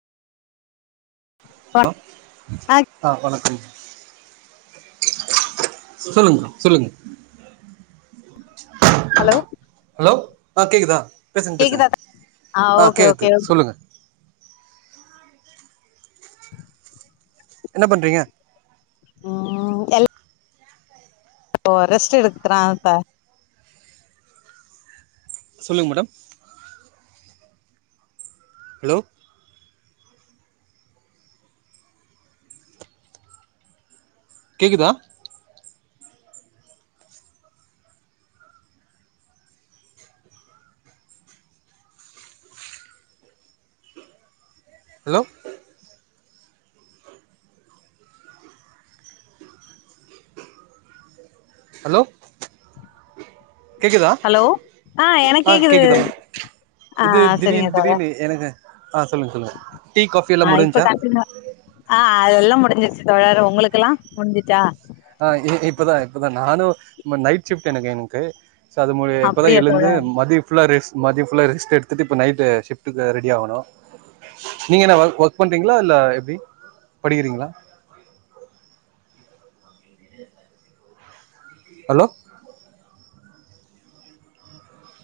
ஆ hello ஆ வணக்கம் சொல்லுங் சொல்லுங் ஹலோ ஹலோ ஆ கேக்குதா பேசுங்க பேசுங்க கேக்குதா ஆ ஓகே கேக்து ஓகே சொல்லுங்க என்ன பண்றீங்க ம் எல் ஓ ரெஸ்ட் எடுக்கறான் அத சொல்லுங்க மேடம் ஹலோ கேக்குதா ஹலோ ஹலோ கேக்குதா ஹலோ எனக்கு ஆ கேக்குது கேக்குதா ஆ இது சரிங்க திடீர்னு தோழர் திடீர்னு எனக்கு ஆ சொல்லுங்க சொல்லுங்க டீ காபி எல்லா ஆ முடிச்சா முடிஞ்சிருச்சி தோழர் உங்களுக்குல்லா முடிஞ்சிச்சா ஆ இதே இப்பதா இப்பதா நானு ஆமா நைட் ஷிஃப்ட் எனக்கு எங்து ஸோ அது இப்போதா அப்படியா எழுந்து தோழர் மதி ஃபுல்லா ரெஸ் மதியம் ஃபுல்லா ரெஸ்ட் எடுத்துட்டு இப்ப நைட்டு சிஃப்ட்டுக்கு ரெடி ஆகனு நீங்க என்ன ஒர்க் ஒர்க் பண்றீங்களா இல்ல எப்டி படிக்கிறீங்களா ஹலோ